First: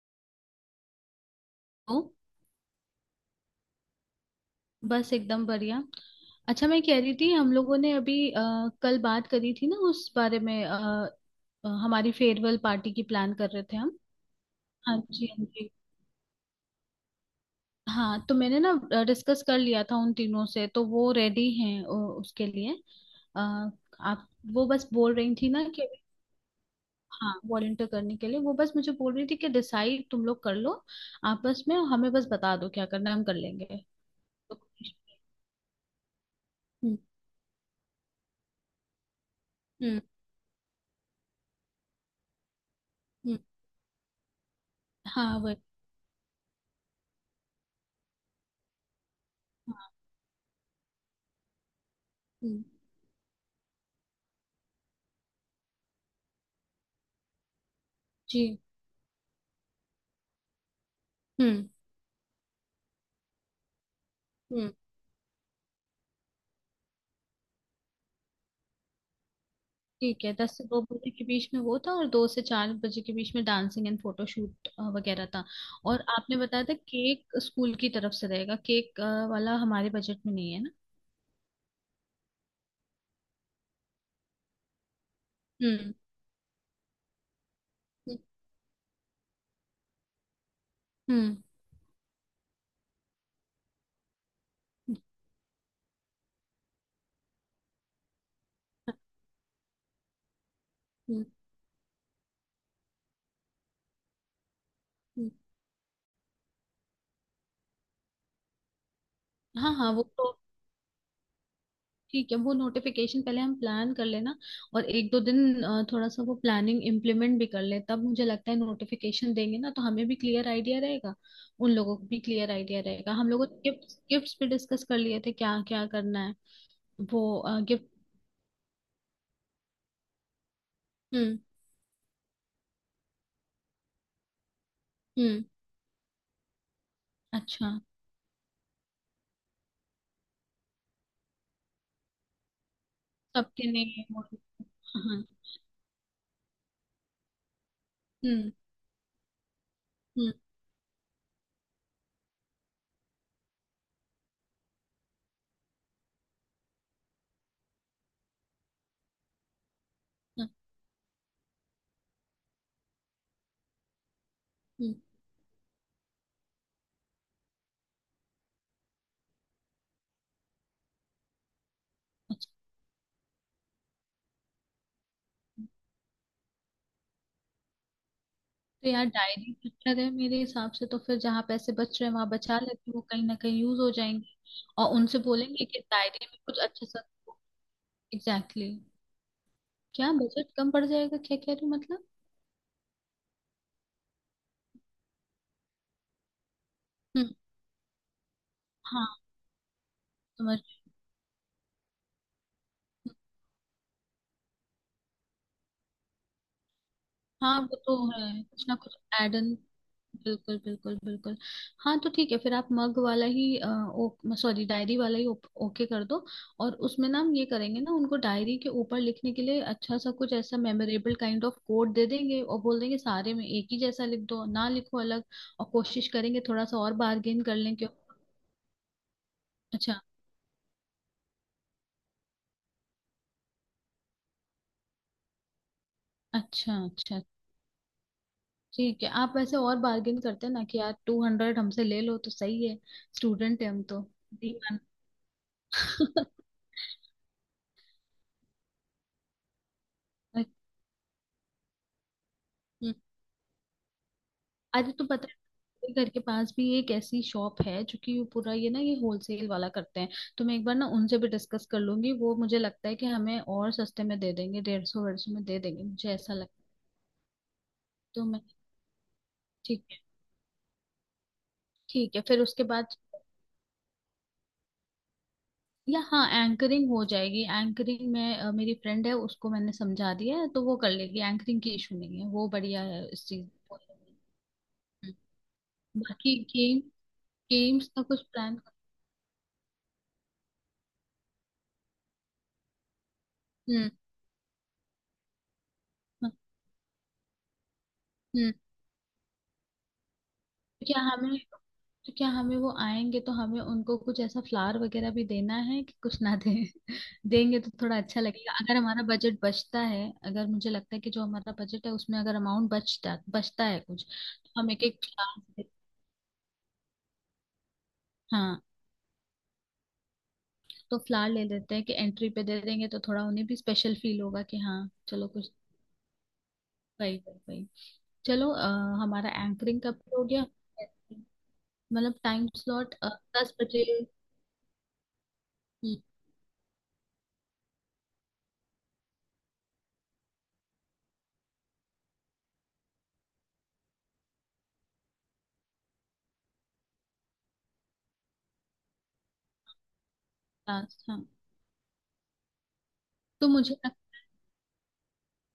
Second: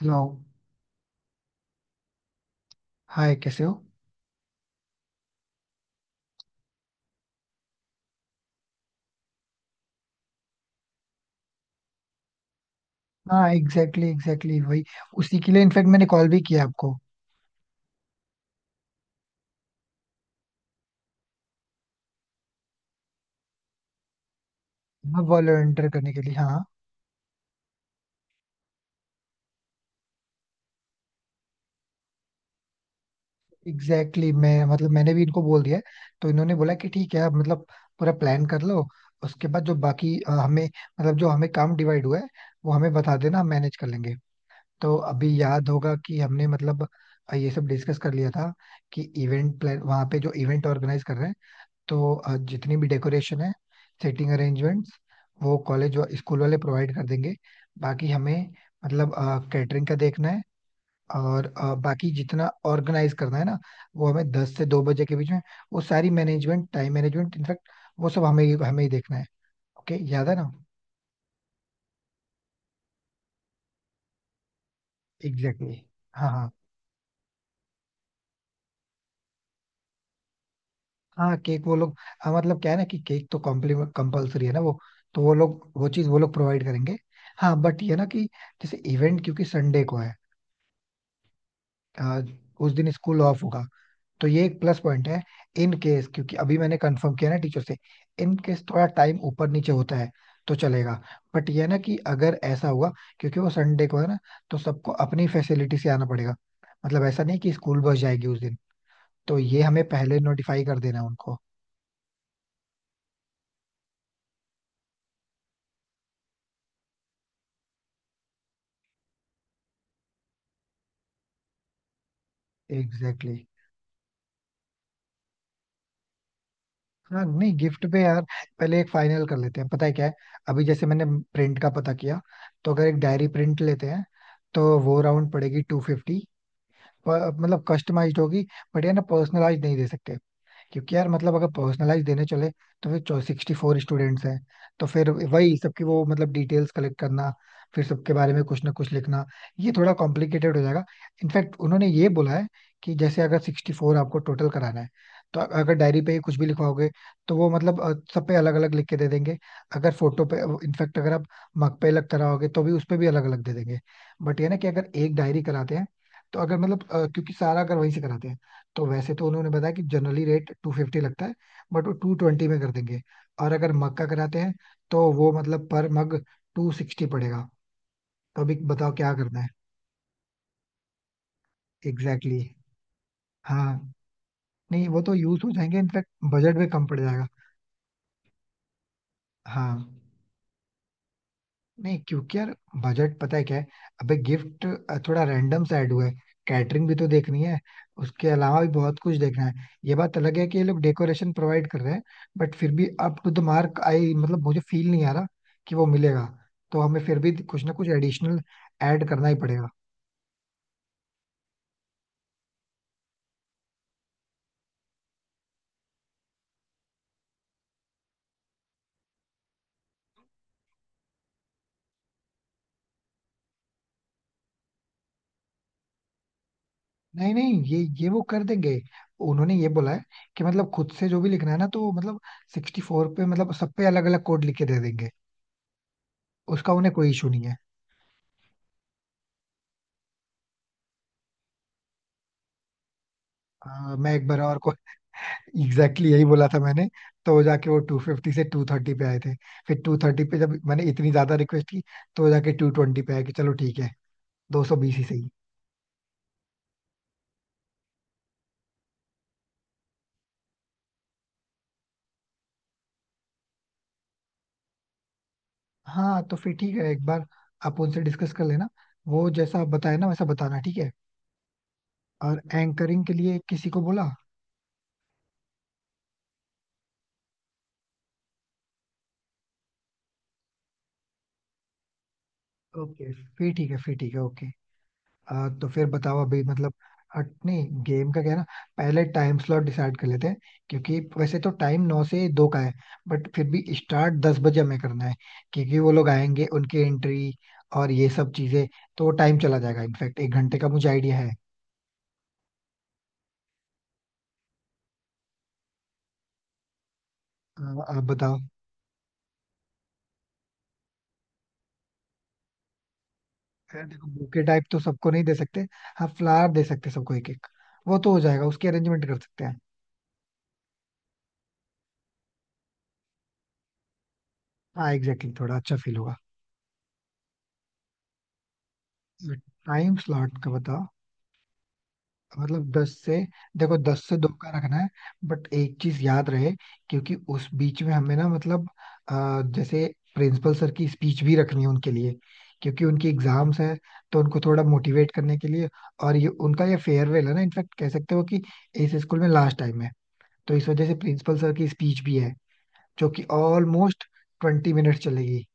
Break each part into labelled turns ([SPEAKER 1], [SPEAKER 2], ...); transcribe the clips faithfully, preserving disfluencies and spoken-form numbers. [SPEAKER 1] Hello.
[SPEAKER 2] हूँ।
[SPEAKER 1] Hi, कैसे हो?
[SPEAKER 2] बस एकदम बढ़िया। अच्छा, मैं कह रही थी हम लोगों ने अभी अ, कल बात करी थी ना उस बारे में अ, अ, हमारी फेयरवेल पार्टी की प्लान
[SPEAKER 1] हाँ,
[SPEAKER 2] कर रहे थे हम।
[SPEAKER 1] एग्जैक्टली एग्जैक्टली वही.
[SPEAKER 2] हाँ जी
[SPEAKER 1] उसी
[SPEAKER 2] हाँ
[SPEAKER 1] के लिए
[SPEAKER 2] जी।
[SPEAKER 1] इनफैक्ट मैंने कॉल भी किया आपको.
[SPEAKER 2] हाँ, तो मैंने ना डिस्कस कर लिया था उन तीनों से, तो वो रेडी हैं अ, उसके लिए। अ, आप, वो बस बोल
[SPEAKER 1] हाँ,
[SPEAKER 2] रही थी ना
[SPEAKER 1] वॉलंटियर
[SPEAKER 2] कि
[SPEAKER 1] करने के लिए, हाँ.
[SPEAKER 2] हाँ वॉलंटियर करने के लिए। वो बस मुझे बोल रही थी कि डिसाइड तुम लोग कर लो आपस में, और हमें बस बता दो क्या करना है, हम कर लेंगे।
[SPEAKER 1] एग्जैक्टली exactly,
[SPEAKER 2] तो-
[SPEAKER 1] मैं, मतलब मैंने भी इनको बोल दिया है. तो इन्होंने बोला कि
[SPEAKER 2] हम्म
[SPEAKER 1] ठीक है, आप मतलब पूरा प्लान कर लो. उसके बाद जो
[SPEAKER 2] हम्म
[SPEAKER 1] बाकी अ, हमें, मतलब जो हमें काम डिवाइड हुआ है, वो हमें बता देना,
[SPEAKER 2] हम्म,
[SPEAKER 1] हम मैनेज कर लेंगे. तो
[SPEAKER 2] हाँ
[SPEAKER 1] अभी
[SPEAKER 2] वही।
[SPEAKER 1] याद होगा कि हमने मतलब अ, ये सब डिस्कस कर लिया था, कि इवेंट प्लान, वहाँ पे जो इवेंट ऑर्गेनाइज कर रहे हैं, तो अ,
[SPEAKER 2] हम्म,
[SPEAKER 1] जितनी भी डेकोरेशन है, सेटिंग अरेंजमेंट्स, वो कॉलेज व स्कूल वाले प्रोवाइड कर देंगे. बाकी हमें,
[SPEAKER 2] जी।
[SPEAKER 1] मतलब कैटरिंग का देखना है. और
[SPEAKER 2] हम्म
[SPEAKER 1] अ, बाकी जितना ऑर्गेनाइज करना है ना, वो हमें दस से
[SPEAKER 2] हम्म।
[SPEAKER 1] दो बजे के बीच में वो सारी मैनेजमेंट, टाइम मैनेजमेंट इनफैक्ट, वो सब हमें हमें ही देखना है. ओके,
[SPEAKER 2] ठीक
[SPEAKER 1] याद
[SPEAKER 2] है,
[SPEAKER 1] है ना?
[SPEAKER 2] दस से दो बजे के बीच में वो था और दो से चार बजे के बीच में डांसिंग एंड फोटोशूट वगैरह था।
[SPEAKER 1] Exactly exactly.
[SPEAKER 2] और
[SPEAKER 1] हाँ,
[SPEAKER 2] आपने
[SPEAKER 1] हाँ.
[SPEAKER 2] बताया था केक स्कूल की तरफ से रहेगा, केक अ, वाला हमारे बजट में नहीं है ना।
[SPEAKER 1] हाँ, केक वो लोग. हाँ, मतलब क्या है ना कि केक तो कॉम्प्लीमेंट कंपलसरी है ना वो, तो वो लोग वो
[SPEAKER 2] हम्म
[SPEAKER 1] चीज़ वो लोग प्रोवाइड करेंगे. हाँ, बट ये ना
[SPEAKER 2] हम्म
[SPEAKER 1] कि जैसे इवेंट क्योंकि संडे को है.
[SPEAKER 2] हम्म
[SPEAKER 1] आज, उस दिन स्कूल ऑफ होगा, तो ये एक प्लस पॉइंट है. इन केस, क्योंकि अभी मैंने कंफर्म किया ना टीचर से, इन केस थोड़ा टाइम ऊपर नीचे होता है तो चलेगा.
[SPEAKER 2] हम्म,
[SPEAKER 1] बट ये ना कि अगर ऐसा हुआ, क्योंकि वो संडे को है ना, तो सबको अपनी
[SPEAKER 2] हम्म,
[SPEAKER 1] फैसिलिटी से आना पड़ेगा. मतलब ऐसा नहीं कि स्कूल बस जाएगी उस दिन. तो ये
[SPEAKER 2] हाँ
[SPEAKER 1] हमें
[SPEAKER 2] हाँ वो
[SPEAKER 1] पहले
[SPEAKER 2] तो
[SPEAKER 1] नोटिफाई कर देना है उनको.
[SPEAKER 2] ठीक है, वो नोटिफिकेशन पहले हम प्लान कर लेना। और एक दो दिन अ, थोड़ा सा वो प्लानिंग इम्प्लीमेंट भी कर ले, तब मुझे लगता है नोटिफिकेशन देंगे ना तो हमें भी क्लियर आइडिया रहेगा, उन लोगों को भी क्लियर आइडिया रहेगा। हम
[SPEAKER 1] एग्जैक्टली exactly.
[SPEAKER 2] लोगों ने गिफ्ट गिफ्ट्स भी डिस्कस कर लिए थे क्या क्या करना है।
[SPEAKER 1] हाँ,
[SPEAKER 2] वो,
[SPEAKER 1] नहीं गिफ्ट
[SPEAKER 2] गिफ्ट।
[SPEAKER 1] पे यार पहले एक फाइनल कर लेते हैं, पता है क्या है. अभी जैसे मैंने
[SPEAKER 2] हम्म
[SPEAKER 1] प्रिंट का पता किया, तो अगर एक डायरी प्रिंट लेते हैं तो वो राउंड
[SPEAKER 2] हम्म।
[SPEAKER 1] पड़ेगी टू फिफ्टी. प- मतलब
[SPEAKER 2] अच्छा,
[SPEAKER 1] कस्टमाइज्ड होगी. बट ये ना, पर्सनलाइज नहीं दे सकते, क्योंकि यार मतलब अगर पर्सनलाइज देने चले तो फिर सिक्सटी
[SPEAKER 2] सबके
[SPEAKER 1] फोर
[SPEAKER 2] नेम
[SPEAKER 1] स्टूडेंट्स
[SPEAKER 2] और।
[SPEAKER 1] हैं. तो फिर
[SPEAKER 2] हाँ।
[SPEAKER 1] वही सबकी वो, मतलब डिटेल्स कलेक्ट करना, फिर सबके बारे में
[SPEAKER 2] हम्म
[SPEAKER 1] कुछ ना कुछ लिखना, ये थोड़ा
[SPEAKER 2] हम्म
[SPEAKER 1] कॉम्प्लिकेटेड हो जाएगा. इनफैक्ट उन्होंने ये बोला है कि जैसे अगर सिक्सटी फोर आपको टोटल कराना है, तो अ- अगर डायरी पे ही कुछ भी लिखवाओगे, तो वो मतलब अ, सब पे अलग अलग लिख के दे देंगे. अगर फोटो पे,
[SPEAKER 2] हम्म
[SPEAKER 1] इनफैक्ट अगर आप मग पे अलग कराओगे, तो भी उस पे भी अलग अलग दे देंगे. बट ये ना कि अगर
[SPEAKER 2] हम्म,
[SPEAKER 1] एक डायरी कराते हैं, तो अगर मतलब अ, क्योंकि सारा अगर वहीं से कराते हैं, तो वैसे तो उन्होंने बताया कि जनरली रेट टू फिफ्टी लगता है, बट वो टू ट्वेंटी
[SPEAKER 2] अच्छा।
[SPEAKER 1] में कर देंगे. और अगर मग का कराते हैं, तो वो मतलब पर मग टू सिक्सटी पड़ेगा. तो अभी
[SPEAKER 2] तो
[SPEAKER 1] बताओ
[SPEAKER 2] यार
[SPEAKER 1] क्या करना है.
[SPEAKER 2] डायरी अच्छा है मेरे हिसाब से, तो फिर जहाँ पैसे बच रहे हैं वहां
[SPEAKER 1] एग्जैक्टली exactly.
[SPEAKER 2] बचा लेते हैं, वो कहीं ना कहीं यूज हो
[SPEAKER 1] हाँ,
[SPEAKER 2] जाएंगे।
[SPEAKER 1] नहीं
[SPEAKER 2] और
[SPEAKER 1] वो तो
[SPEAKER 2] उनसे
[SPEAKER 1] यूज हो
[SPEAKER 2] बोलेंगे
[SPEAKER 1] जाएंगे
[SPEAKER 2] कि
[SPEAKER 1] इनफैक्ट.
[SPEAKER 2] डायरी में
[SPEAKER 1] बजट
[SPEAKER 2] कुछ
[SPEAKER 1] भी कम
[SPEAKER 2] अच्छा
[SPEAKER 1] पड़
[SPEAKER 2] सा।
[SPEAKER 1] जाएगा.
[SPEAKER 2] Exactly exactly।
[SPEAKER 1] हाँ,
[SPEAKER 2] क्या बजट कम पड़ जाएगा, क्या कह रही हो
[SPEAKER 1] नहीं
[SPEAKER 2] मतलब?
[SPEAKER 1] क्योंकि यार बजट, पता है क्या है, अबे गिफ्ट थोड़ा रैंडम सा ऐड हुआ है. कैटरिंग भी तो
[SPEAKER 2] हम्म,
[SPEAKER 1] देखनी है, उसके अलावा भी बहुत कुछ
[SPEAKER 2] हाँ
[SPEAKER 1] देखना है. ये बात अलग है कि
[SPEAKER 2] समझ।
[SPEAKER 1] ये लोग डेकोरेशन प्रोवाइड कर रहे हैं. बट फिर भी up to the mark I, मतलब मुझे फील नहीं आ रहा कि वो मिलेगा, तो हमें फिर भी
[SPEAKER 2] हाँ
[SPEAKER 1] कुछ ना
[SPEAKER 2] वो
[SPEAKER 1] कुछ
[SPEAKER 2] तो
[SPEAKER 1] एडिशनल
[SPEAKER 2] है, कुछ ना कुछ
[SPEAKER 1] ऐड करना ही
[SPEAKER 2] एडन।
[SPEAKER 1] पड़ेगा.
[SPEAKER 2] बिल्कुल बिल्कुल बिल्कुल। हाँ तो ठीक है, फिर आप मग वाला ही अ, ओ सॉरी, डायरी वाला ही ओप- ओके कर दो। और उसमें ना हम ये करेंगे ना, उनको डायरी के ऊपर लिखने के लिए अच्छा सा कुछ ऐसा मेमोरेबल काइंड ऑफ कोड दे देंगे और बोल देंगे सारे में एक ही जैसा लिख दो, ना लिखो अलग। और कोशिश करेंगे थोड़ा सा और
[SPEAKER 1] नहीं,
[SPEAKER 2] बार्गेन कर
[SPEAKER 1] नहीं,
[SPEAKER 2] लें,
[SPEAKER 1] ये
[SPEAKER 2] क्यों।
[SPEAKER 1] ये वो कर देंगे. उन्होंने ये बोला
[SPEAKER 2] अच्छा
[SPEAKER 1] है कि मतलब खुद से जो भी लिखना है ना, तो मतलब सिक्सटी फोर पे, मतलब सब पे अलग अलग कोड लिख के दे देंगे. उसका
[SPEAKER 2] अच्छा।
[SPEAKER 1] उन्हें कोई
[SPEAKER 2] अच्छा।
[SPEAKER 1] इशू नहीं है.
[SPEAKER 2] ठीक है, आप वैसे और बार्गेन करते हैं ना कि यार टू हंड्रेड हमसे ले लो तो सही है, स्टूडेंट है हम
[SPEAKER 1] अ,
[SPEAKER 2] तो।
[SPEAKER 1] मैं एक बार
[SPEAKER 2] नहीं
[SPEAKER 1] और
[SPEAKER 2] मानते।
[SPEAKER 1] एग्जैक्टली exactly यही बोला था मैंने. तो जाके वो टू फिफ्टी से टू थर्टी पे आए थे. फिर टू थर्टी पे जब मैंने इतनी ज्यादा रिक्वेस्ट की, तो वो जाके टू
[SPEAKER 2] हम्म।
[SPEAKER 1] ट्वेंटी पे आए कि चलो ठीक है, दो सौ
[SPEAKER 2] अरे,
[SPEAKER 1] बीस ही
[SPEAKER 2] तो पता
[SPEAKER 1] सही.
[SPEAKER 2] है मेरे घर के पास भी एक ऐसी शॉप है जो कि वो पूरा ये ना ये होलसेल वाला करते हैं, तो मैं एक बार ना उनसे भी डिस्कस कर लूंगी। वो मुझे लगता है कि हमें और सस्ते में दे देंगे, डेढ़ सौ डेढ़ सौ में दे देंगे मुझे
[SPEAKER 1] हाँ,
[SPEAKER 2] ऐसा
[SPEAKER 1] तो फिर
[SPEAKER 2] लगता है।
[SPEAKER 1] ठीक है, एक बार आप उनसे
[SPEAKER 2] तो
[SPEAKER 1] डिस्कस
[SPEAKER 2] मैं,
[SPEAKER 1] कर लेना, वो जैसा आप
[SPEAKER 2] ठीक
[SPEAKER 1] बताए
[SPEAKER 2] है
[SPEAKER 1] ना वैसा बताना ठीक है.
[SPEAKER 2] ठीक है
[SPEAKER 1] और
[SPEAKER 2] फिर उसके बाद।
[SPEAKER 1] एंकरिंग के लिए किसी को बोला?
[SPEAKER 2] या हाँ, एंकरिंग हो जाएगी, एंकरिंग में अ, मेरी फ्रेंड है उसको मैंने समझा दिया है तो वो कर लेगी, एंकरिंग की इशू नहीं है, वो बढ़िया है
[SPEAKER 1] ओके.
[SPEAKER 2] इस चीज।
[SPEAKER 1] फिर ठीक है, फिर ठीक है. ओके. आ, तो फिर बताओ
[SPEAKER 2] बाकी
[SPEAKER 1] अभी मतलब.
[SPEAKER 2] गेम,
[SPEAKER 1] हट नहीं,
[SPEAKER 2] गेम्स का
[SPEAKER 1] गेम का
[SPEAKER 2] कुछ
[SPEAKER 1] क्या है ना,
[SPEAKER 2] प्लान।
[SPEAKER 1] पहले टाइम स्लॉट डिसाइड कर लेते हैं. क्योंकि वैसे तो टाइम नौ से दो का है, बट फिर भी
[SPEAKER 2] हम्म
[SPEAKER 1] स्टार्ट दस बजे हमें करना है. क्योंकि वो लोग आएंगे, उनकी एंट्री और ये सब
[SPEAKER 2] हम्म।
[SPEAKER 1] चीजें, तो वो टाइम चला जाएगा इनफैक्ट. एक घंटे का
[SPEAKER 2] तो
[SPEAKER 1] मुझे
[SPEAKER 2] क्या
[SPEAKER 1] आइडिया है.
[SPEAKER 2] हमें तो क्या हमें वो आएंगे तो हमें उनको कुछ ऐसा फ्लावर वगैरह भी देना है कि कुछ ना दें। देंगे तो
[SPEAKER 1] आ,
[SPEAKER 2] थोड़ा
[SPEAKER 1] आप
[SPEAKER 2] अच्छा
[SPEAKER 1] बताओ.
[SPEAKER 2] लगेगा अगर हमारा बजट बचता है। अगर मुझे लगता है कि जो हमारा बजट है उसमें अगर अमाउंट बचता बचता है
[SPEAKER 1] यार
[SPEAKER 2] कुछ,
[SPEAKER 1] देखो, बुके
[SPEAKER 2] तो
[SPEAKER 1] टाइप
[SPEAKER 2] हम
[SPEAKER 1] तो
[SPEAKER 2] एक एक
[SPEAKER 1] सबको नहीं दे सकते.
[SPEAKER 2] फ्लावर।
[SPEAKER 1] हाँ, फ्लावर दे सकते सबको एक एक. वो तो हो जाएगा,
[SPEAKER 2] हाँ,
[SPEAKER 1] उसकी अरेंजमेंट कर सकते हैं.
[SPEAKER 2] तो फ्लावर ले लेते हैं कि एंट्री पे दे देंगे तो थोड़ा उन्हें भी स्पेशल फील होगा कि हाँ
[SPEAKER 1] हाँ
[SPEAKER 2] चलो
[SPEAKER 1] एग्जैक्टली,
[SPEAKER 2] कुछ।
[SPEAKER 1] थोड़ा अच्छा फील होगा.
[SPEAKER 2] भाई भाई भाई। चलो अ, हमारा एंकरिंग
[SPEAKER 1] टाइम
[SPEAKER 2] कब हो
[SPEAKER 1] स्लॉट
[SPEAKER 2] गया?
[SPEAKER 1] का बताओ.
[SPEAKER 2] मतलब टाइम
[SPEAKER 1] मतलब
[SPEAKER 2] स्लॉट,
[SPEAKER 1] दस से,
[SPEAKER 2] दस
[SPEAKER 1] देखो
[SPEAKER 2] बजे
[SPEAKER 1] दस से दो का रखना है. बट एक चीज याद रहे, क्योंकि उस बीच में हमें ना, मतलब अ, जैसे प्रिंसिपल सर की स्पीच भी रखनी है उनके लिए. क्योंकि उनकी एग्जाम्स है, तो उनको थोड़ा मोटिवेट करने के लिए. और ये उनका ये फेयरवेल है ना, इनफैक्ट कह सकते हो कि इस स्कूल में लास्ट टाइम है. तो इस वजह से
[SPEAKER 2] लास्ट हाँ।
[SPEAKER 1] प्रिंसिपल सर की स्पीच भी है, जो कि
[SPEAKER 2] तो मुझे,
[SPEAKER 1] ऑलमोस्ट ट्वेंटी मिनट चलेगी.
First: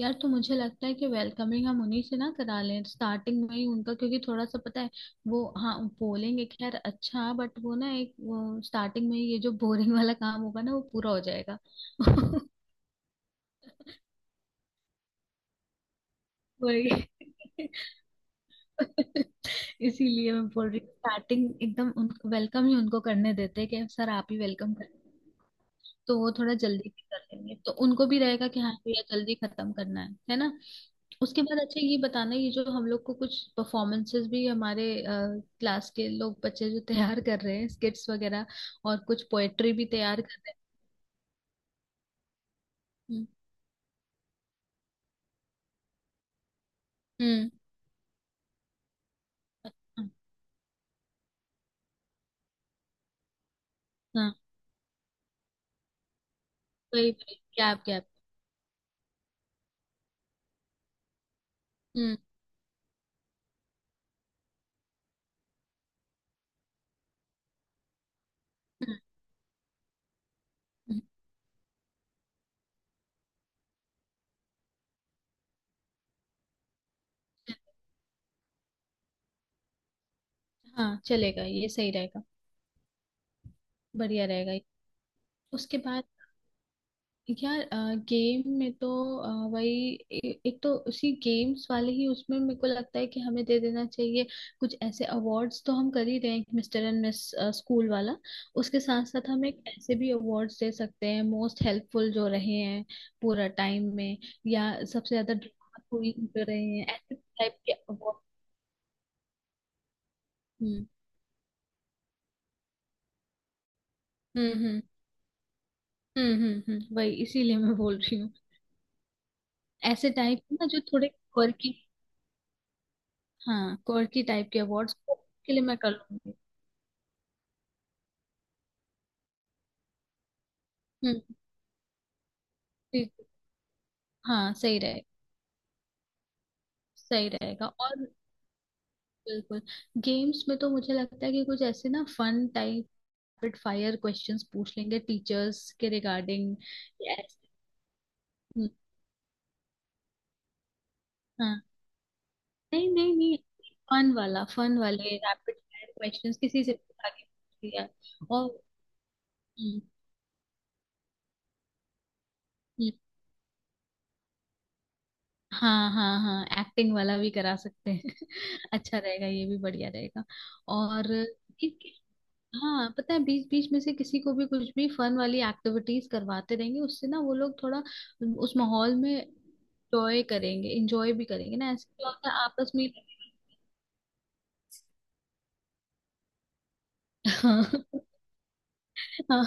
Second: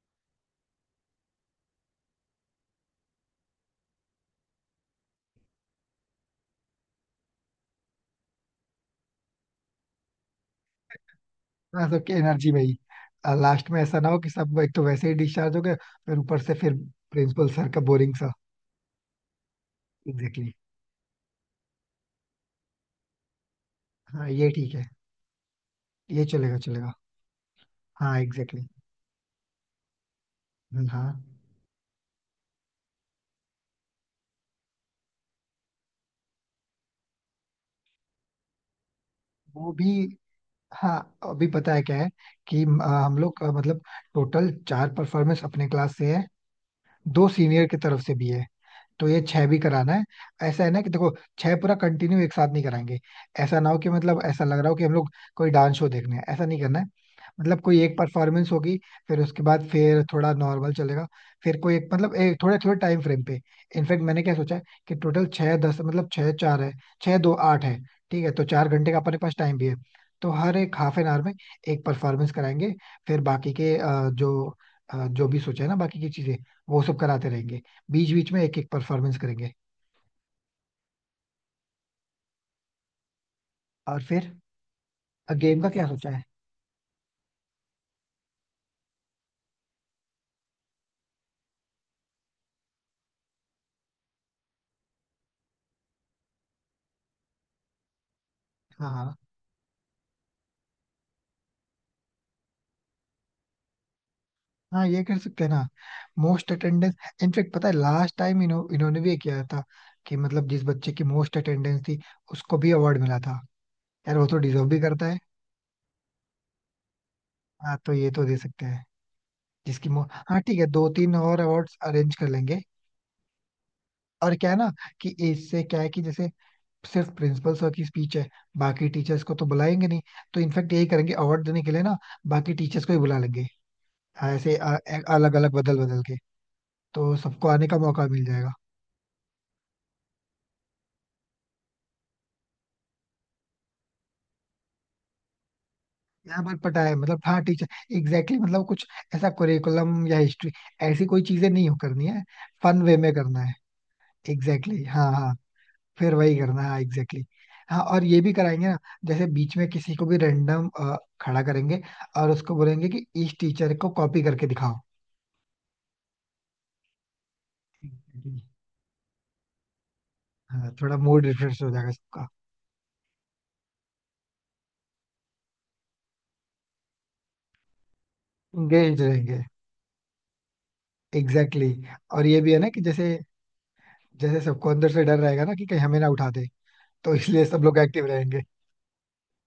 [SPEAKER 2] यार, तो मुझे लगता है कि वेलकमिंग हम उन्हीं से ना करा लें, स्टार्टिंग में ही उनका, क्योंकि थोड़ा सा पता है वो हाँ बोलेंगे खैर अच्छा, बट वो ना एक वो स्टार्टिंग में ही ये जो बोरिंग वाला काम होगा ना वो पूरा हो जाएगा।
[SPEAKER 1] ना सबकी एनर्जी में ही. लास्ट में ऐसा ना हो कि सब एक तो वैसे ही डिस्चार्ज हो गए, फिर ऊपर से फिर
[SPEAKER 2] वही।
[SPEAKER 1] प्रिंसिपल सर का बोरिंग.
[SPEAKER 2] इसीलिए
[SPEAKER 1] एग्जैक्टली
[SPEAKER 2] मैं
[SPEAKER 1] exactly.
[SPEAKER 2] बोल रही हूँ स्टार्टिंग एकदम उन वेलकम ही उनको करने देते हैं कि सर आप
[SPEAKER 1] हाँ,
[SPEAKER 2] ही
[SPEAKER 1] ये
[SPEAKER 2] वेलकम
[SPEAKER 1] ठीक है,
[SPEAKER 2] करें। तो
[SPEAKER 1] ये
[SPEAKER 2] वो थोड़ा
[SPEAKER 1] चलेगा
[SPEAKER 2] जल्दी
[SPEAKER 1] चलेगा.
[SPEAKER 2] भी कर लेंगे तो उनको
[SPEAKER 1] हाँ
[SPEAKER 2] भी रहेगा
[SPEAKER 1] एग्जैक्टली
[SPEAKER 2] कि हाँ
[SPEAKER 1] exactly.
[SPEAKER 2] भैया जल्दी खत्म करना है है ना।
[SPEAKER 1] हम्म, हाँ.
[SPEAKER 2] उसके बाद अच्छा ये बताना, ये जो हम लोग को कुछ परफॉर्मेंसेस भी हमारे क्लास के लोग बच्चे जो तैयार कर रहे हैं स्किट्स वगैरह, और कुछ
[SPEAKER 1] वो
[SPEAKER 2] पोएट्री भी
[SPEAKER 1] भी,
[SPEAKER 2] तैयार कर रहे
[SPEAKER 1] हाँ अभी पता है क्या है कि अ,
[SPEAKER 2] हैं।
[SPEAKER 1] हम
[SPEAKER 2] हम्म
[SPEAKER 1] लोग का मतलब टोटल चार परफॉर्मेंस अपने क्लास से है. दो
[SPEAKER 2] हम्म,
[SPEAKER 1] सीनियर की तरफ से भी है, तो ये छह भी कराना है.
[SPEAKER 2] अच्छा,
[SPEAKER 1] ऐसा है ना कि देखो, छह पूरा कंटिन्यू एक साथ नहीं कराएंगे. ऐसा ना हो कि मतलब
[SPEAKER 2] हाँ
[SPEAKER 1] ऐसा लग रहा हो कि हम लोग कोई डांस शो देखने हैं, ऐसा नहीं करना है.
[SPEAKER 2] वही वही,
[SPEAKER 1] मतलब कोई
[SPEAKER 2] गैप
[SPEAKER 1] एक
[SPEAKER 2] गैप।
[SPEAKER 1] परफॉर्मेंस होगी, फिर उसके बाद फिर थोड़ा नॉर्मल चलेगा. फिर कोई एक, मतलब
[SPEAKER 2] हम्म
[SPEAKER 1] एक थोड़े थोड़े टाइम फ्रेम पे. इनफैक्ट मैंने क्या सोचा है, कि टोटल छः दस, मतलब छः चार है, छः दो आठ है. ठीक है, तो चार घंटे का
[SPEAKER 2] हम्म,
[SPEAKER 1] अपने पास टाइम भी है. तो हर एक हाफ
[SPEAKER 2] हम्म।
[SPEAKER 1] एन आवर में एक परफॉर्मेंस कराएंगे. फिर बाकी के अ, जो अ, जो भी सोचा है ना बाकी की चीजें, वो सब कराते रहेंगे. बीच बीच में एक एक परफॉर्मेंस करेंगे.
[SPEAKER 2] हाँ चलेगा, ये सही रहेगा।
[SPEAKER 1] और
[SPEAKER 2] बढ़िया
[SPEAKER 1] फिर
[SPEAKER 2] रहेगा ये।
[SPEAKER 1] गेम का
[SPEAKER 2] उसके
[SPEAKER 1] क्या
[SPEAKER 2] बाद
[SPEAKER 1] सोचा है?
[SPEAKER 2] यार गेम में तो अ, वही ए- एक तो उसी गेम्स वाले ही, उसमें मेरे को लगता है कि हमें दे देना चाहिए, कुछ ऐसे अवार्ड्स तो हम कर ही रहे हैं, मिस्टर एंड मिस स्कूल वाला। उसके
[SPEAKER 1] हाँ,
[SPEAKER 2] साथ
[SPEAKER 1] हाँ.
[SPEAKER 2] साथ हम एक ऐसे भी अवार्ड्स दे सकते हैं, मोस्ट हेल्पफुल जो रहे हैं पूरा टाइम में, या
[SPEAKER 1] हाँ, ये
[SPEAKER 2] सबसे
[SPEAKER 1] कर
[SPEAKER 2] ज्यादा
[SPEAKER 1] सकते हैं ना,
[SPEAKER 2] ड्रामा क्वीन जो
[SPEAKER 1] मोस्ट
[SPEAKER 2] रहे हैं,
[SPEAKER 1] अटेंडेंस.
[SPEAKER 2] ऐसे
[SPEAKER 1] इनफेक्ट
[SPEAKER 2] टाइप
[SPEAKER 1] पता
[SPEAKER 2] के
[SPEAKER 1] है लास्ट
[SPEAKER 2] अवार्ड।
[SPEAKER 1] टाइम इन्हों, इन्होंने भी ये किया था, कि मतलब जिस
[SPEAKER 2] हम्म
[SPEAKER 1] बच्चे की मोस्ट अटेंडेंस थी, उसको भी अवार्ड मिला था. यार वो तो
[SPEAKER 2] हम्म
[SPEAKER 1] डिजर्व भी
[SPEAKER 2] हम्म
[SPEAKER 1] करता है.
[SPEAKER 2] हम्म हम्म हम्म, वही इसीलिए मैं
[SPEAKER 1] हाँ, तो
[SPEAKER 2] बोल
[SPEAKER 1] ये
[SPEAKER 2] रही
[SPEAKER 1] तो
[SPEAKER 2] हूँ।
[SPEAKER 1] दे सकते हैं जिसकी मो...
[SPEAKER 2] ऐसे
[SPEAKER 1] हाँ,
[SPEAKER 2] टाइप
[SPEAKER 1] ठीक है,
[SPEAKER 2] ना जो
[SPEAKER 1] दो
[SPEAKER 2] थोड़े
[SPEAKER 1] तीन और
[SPEAKER 2] quirky,
[SPEAKER 1] अवार्ड्स अरेंज कर लेंगे.
[SPEAKER 2] हाँ क्वर्की
[SPEAKER 1] और क्या
[SPEAKER 2] टाइप
[SPEAKER 1] है
[SPEAKER 2] के
[SPEAKER 1] ना
[SPEAKER 2] अवार्ड्स
[SPEAKER 1] कि
[SPEAKER 2] के लिए,
[SPEAKER 1] इससे
[SPEAKER 2] मैं
[SPEAKER 1] क्या है
[SPEAKER 2] कर
[SPEAKER 1] कि जैसे
[SPEAKER 2] लूंगी।
[SPEAKER 1] सिर्फ प्रिंसिपल सर की स्पीच है, बाकी टीचर्स को तो बुलाएंगे नहीं, तो इनफेक्ट यही करेंगे.
[SPEAKER 2] हम्म।
[SPEAKER 1] अवार्ड देने के लिए ना, बाकी टीचर्स को ही
[SPEAKER 2] ठीक
[SPEAKER 1] बुला
[SPEAKER 2] है।
[SPEAKER 1] लेंगे. हाँ,
[SPEAKER 2] हाँ
[SPEAKER 1] ऐसे
[SPEAKER 2] सही रहेगा।
[SPEAKER 1] अलग अलग बदल बदल के, तो
[SPEAKER 2] सही
[SPEAKER 1] सबको
[SPEAKER 2] रहेगा,
[SPEAKER 1] आने का
[SPEAKER 2] और
[SPEAKER 1] मौका मिल जाएगा.
[SPEAKER 2] बिल्कुल, गेम्स में तो मुझे लगता है कि कुछ ऐसे ना fun type, rapid fire questions पूछ लेंगे टीचर्स के
[SPEAKER 1] यहाँ
[SPEAKER 2] रिगार्डिंग,
[SPEAKER 1] पर पता है, मतलब हाँ
[SPEAKER 2] ऐसे।
[SPEAKER 1] टीचर एग्जैक्टली exactly, मतलब कुछ ऐसा करिकुलम या हिस्ट्री, ऐसी कोई चीजें
[SPEAKER 2] हाँ
[SPEAKER 1] नहीं हो करनी है. फन
[SPEAKER 2] नहीं
[SPEAKER 1] वे में
[SPEAKER 2] नहीं नहीं,
[SPEAKER 1] करना है.
[SPEAKER 2] फन वाला,
[SPEAKER 1] एग्जैक्टली
[SPEAKER 2] फन
[SPEAKER 1] exactly, हाँ,
[SPEAKER 2] वाले
[SPEAKER 1] हाँ,
[SPEAKER 2] रैपिड फायर
[SPEAKER 1] फिर वही
[SPEAKER 2] क्वेश्चंस
[SPEAKER 1] करना
[SPEAKER 2] किसी
[SPEAKER 1] है.
[SPEAKER 2] से
[SPEAKER 1] हाँ
[SPEAKER 2] भी
[SPEAKER 1] एग्जैक्टली
[SPEAKER 2] आगे
[SPEAKER 1] exactly.
[SPEAKER 2] पूछ
[SPEAKER 1] हाँ
[SPEAKER 2] लिया।
[SPEAKER 1] और ये भी
[SPEAKER 2] और
[SPEAKER 1] कराएंगे ना, जैसे बीच में
[SPEAKER 2] हम्म,
[SPEAKER 1] किसी को भी रेंडम खड़ा करेंगे और उसको बोलेंगे
[SPEAKER 2] हम्म,
[SPEAKER 1] कि इस टीचर को कॉपी करके दिखाओ.
[SPEAKER 2] हाँ हाँ हाँ, एक्टिंग वाला भी करा सकते हैं।
[SPEAKER 1] Exactly.
[SPEAKER 2] अच्छा रहेगा ये, भी बढ़िया रहेगा।
[SPEAKER 1] हाँ, थोड़ा
[SPEAKER 2] और
[SPEAKER 1] मूड रिफ्रेश हो
[SPEAKER 2] एक
[SPEAKER 1] जाएगा सबका,
[SPEAKER 2] हाँ, पता है बीच बीच में से किसी को भी कुछ भी फन वाली एक्टिविटीज करवाते रहेंगे, उससे ना वो लोग थोड़ा उस माहौल
[SPEAKER 1] एंगेज
[SPEAKER 2] में
[SPEAKER 1] रहेंगे.
[SPEAKER 2] एंजॉय करेंगे, एंजॉय भी करेंगे
[SPEAKER 1] एग्जैक्टली
[SPEAKER 2] ना, ऐसे
[SPEAKER 1] exactly.
[SPEAKER 2] क्या
[SPEAKER 1] और
[SPEAKER 2] होता
[SPEAKER 1] ये
[SPEAKER 2] है
[SPEAKER 1] भी है ना
[SPEAKER 2] आपस
[SPEAKER 1] कि
[SPEAKER 2] में।
[SPEAKER 1] जैसे जैसे सबको अंदर से डर रहेगा ना कि कहीं हमें ना उठा दे, तो इसलिए सब
[SPEAKER 2] हाँ
[SPEAKER 1] लोग एक्टिव रहेंगे.
[SPEAKER 2] हाँ।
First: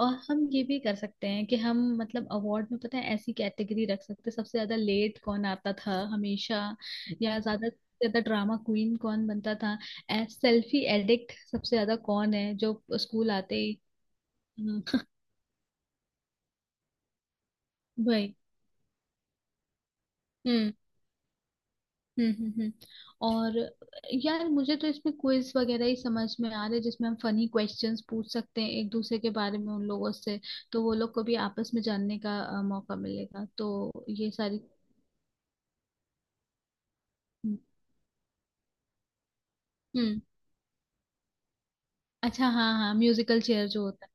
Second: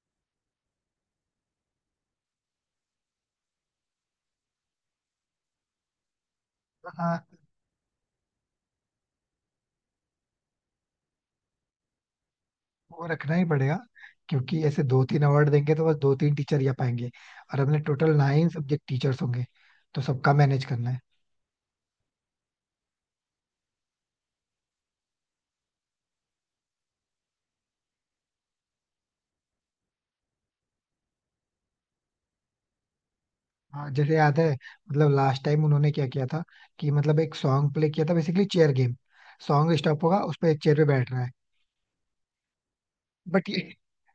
[SPEAKER 2] और हम ये भी कर सकते हैं कि हम मतलब अवार्ड में, पता है ऐसी कैटेगरी रख सकते हैं, सबसे ज्यादा लेट कौन आता था हमेशा,
[SPEAKER 1] हाँ,
[SPEAKER 2] या ज्यादा से ज्यादा ड्रामा क्वीन कौन बनता था, सेल्फी एडिक्ट सबसे ज्यादा कौन है जो
[SPEAKER 1] वो
[SPEAKER 2] स्कूल
[SPEAKER 1] रखना ही
[SPEAKER 2] आते
[SPEAKER 1] पड़ेगा,
[SPEAKER 2] ही।
[SPEAKER 1] क्योंकि ऐसे दो
[SPEAKER 2] हम्म,
[SPEAKER 1] तीन अवार्ड देंगे तो बस दो तीन टीचर ही आ पाएंगे. और अपने टोटल
[SPEAKER 2] भाई।
[SPEAKER 1] नाइन सब्जेक्ट टीचर्स होंगे, तो सबका मैनेज
[SPEAKER 2] हम्म,
[SPEAKER 1] करना है.
[SPEAKER 2] हम्म हम्म हम्म। और यार मुझे तो इसमें क्विज वगैरह ही समझ में आ रहे हैं, जिसमें हम फनी क्वेश्चंस पूछ सकते हैं एक दूसरे के बारे में उन लोगों से, तो वो लोग को भी आपस में जानने का अ, मौका मिलेगा,
[SPEAKER 1] हाँ,
[SPEAKER 2] तो
[SPEAKER 1] जैसे
[SPEAKER 2] ये
[SPEAKER 1] याद है
[SPEAKER 2] सारी।
[SPEAKER 1] मतलब लास्ट टाइम उन्होंने क्या किया था, कि मतलब एक सॉन्ग प्ले किया था, basically chair game. Song stop होगा,
[SPEAKER 2] हम्म,
[SPEAKER 1] उस पर एक चेयर पे बैठना है.
[SPEAKER 2] अच्छा हाँ हाँ, म्यूजिकल
[SPEAKER 1] बट ये
[SPEAKER 2] चेयर जो होता है।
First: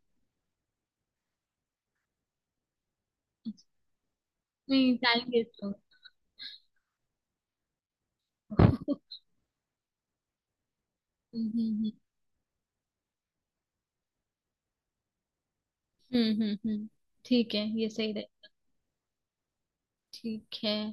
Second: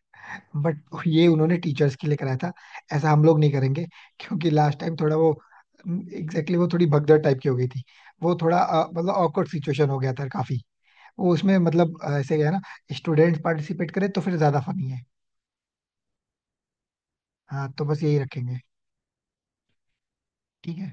[SPEAKER 1] बट ये उन्होंने टीचर्स के लिए कराया था. ऐसा हम लोग नहीं करेंगे, क्योंकि लास्ट टाइम
[SPEAKER 2] नहीं
[SPEAKER 1] थोड़ा वो.
[SPEAKER 2] जाएंगे इस लोग।
[SPEAKER 1] एग्जैक्टली exactly, वो थोड़ी भगदड़ टाइप की हो गई थी, वो थोड़ा अ, मतलब awkward सिचुएशन हो गया था काफी. वो उसमें
[SPEAKER 2] हम्म हम्म
[SPEAKER 1] मतलब अ, ऐसे क्या है ना, स्टूडेंट पार्टिसिपेट करे तो फिर ज्यादा फनी है.
[SPEAKER 2] हम्म हम्म, हम्म। हम्म। ठीक है
[SPEAKER 1] हाँ, तो
[SPEAKER 2] ये
[SPEAKER 1] बस
[SPEAKER 2] सही
[SPEAKER 1] यही
[SPEAKER 2] रहे।
[SPEAKER 1] रखेंगे.
[SPEAKER 2] ठीक है।
[SPEAKER 1] ठीक है.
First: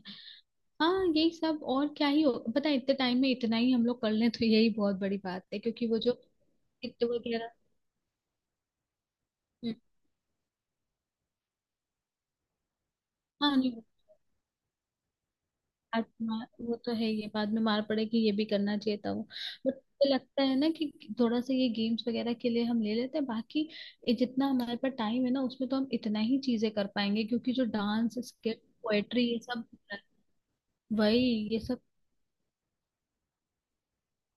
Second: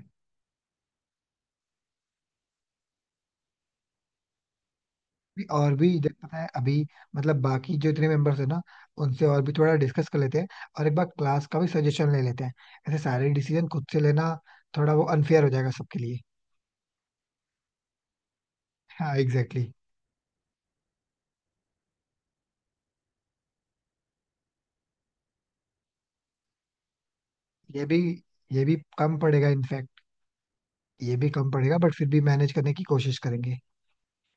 [SPEAKER 2] हाँ यही सब, और क्या ही हो, पता है इतने टाइम में इतना ही हम लोग कर लें तो यही बहुत बड़ी
[SPEAKER 1] भी-
[SPEAKER 2] बात है,
[SPEAKER 1] और
[SPEAKER 2] क्योंकि
[SPEAKER 1] भी
[SPEAKER 2] वो
[SPEAKER 1] इधर
[SPEAKER 2] जो
[SPEAKER 1] पता है अभी,
[SPEAKER 2] किट
[SPEAKER 1] मतलब
[SPEAKER 2] वगैरह।
[SPEAKER 1] बाकी जो इतने मेंबर्स हैं ना, उनसे और भी थोड़ा
[SPEAKER 2] हम्म,
[SPEAKER 1] डिस्कस कर लेते हैं, और एक बार क्लास का भी सजेशन ले लेते हैं. ऐसे सारे
[SPEAKER 2] हाँ
[SPEAKER 1] डिसीजन
[SPEAKER 2] नहीं वो
[SPEAKER 1] खुद से लेना थोड़ा वो अनफेयर हो जाएगा सबके
[SPEAKER 2] बाद
[SPEAKER 1] लिए.
[SPEAKER 2] में- वो तो है, ये बाद में मार पड़े कि ये भी करना चाहिए था,
[SPEAKER 1] हाँ
[SPEAKER 2] वो
[SPEAKER 1] एग्जैक्टली exactly.
[SPEAKER 2] बट मुझे लगता है ना कि थोड़ा सा ये गेम्स वगैरह के लिए हम ले लेते हैं, बाकी ये जितना हमारे पास टाइम है ना उसमें तो हम इतना ही चीजें कर पाएंगे, क्योंकि जो
[SPEAKER 1] ये भी
[SPEAKER 2] डांस स्किट
[SPEAKER 1] ये भी कम
[SPEAKER 2] पोएट्री ये
[SPEAKER 1] पड़ेगा
[SPEAKER 2] सब,
[SPEAKER 1] इनफैक्ट, ये
[SPEAKER 2] वही
[SPEAKER 1] भी कम
[SPEAKER 2] ये
[SPEAKER 1] पड़ेगा
[SPEAKER 2] सब।
[SPEAKER 1] बट फिर भी मैनेज करने की कोशिश करेंगे.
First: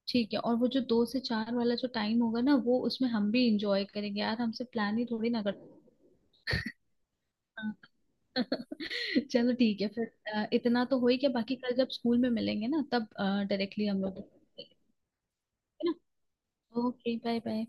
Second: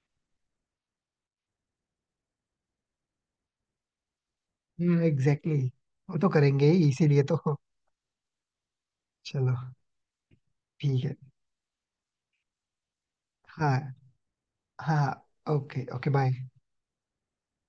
[SPEAKER 2] ठीक है, और वो जो दो से चार वाला जो टाइम होगा ना वो उसमें हम भी इंजॉय करेंगे यार, हमसे प्लान
[SPEAKER 1] हाँ
[SPEAKER 2] ही थोड़ी ना
[SPEAKER 1] एग्जैक्टली
[SPEAKER 2] कर।
[SPEAKER 1] exactly. वो तो करेंगे ही इसीलिए तो.
[SPEAKER 2] हाँ। चलो
[SPEAKER 1] चलो
[SPEAKER 2] ठीक है फिर अ, इतना तो
[SPEAKER 1] ठीक
[SPEAKER 2] हो
[SPEAKER 1] है.
[SPEAKER 2] ही गया, बाकी कल जब स्कूल में मिलेंगे ना तब
[SPEAKER 1] हाँ,
[SPEAKER 2] डायरेक्टली हम लोग, है
[SPEAKER 1] हाँ. ओके.
[SPEAKER 2] ना?
[SPEAKER 1] Okay bye.
[SPEAKER 2] Okay bye bye.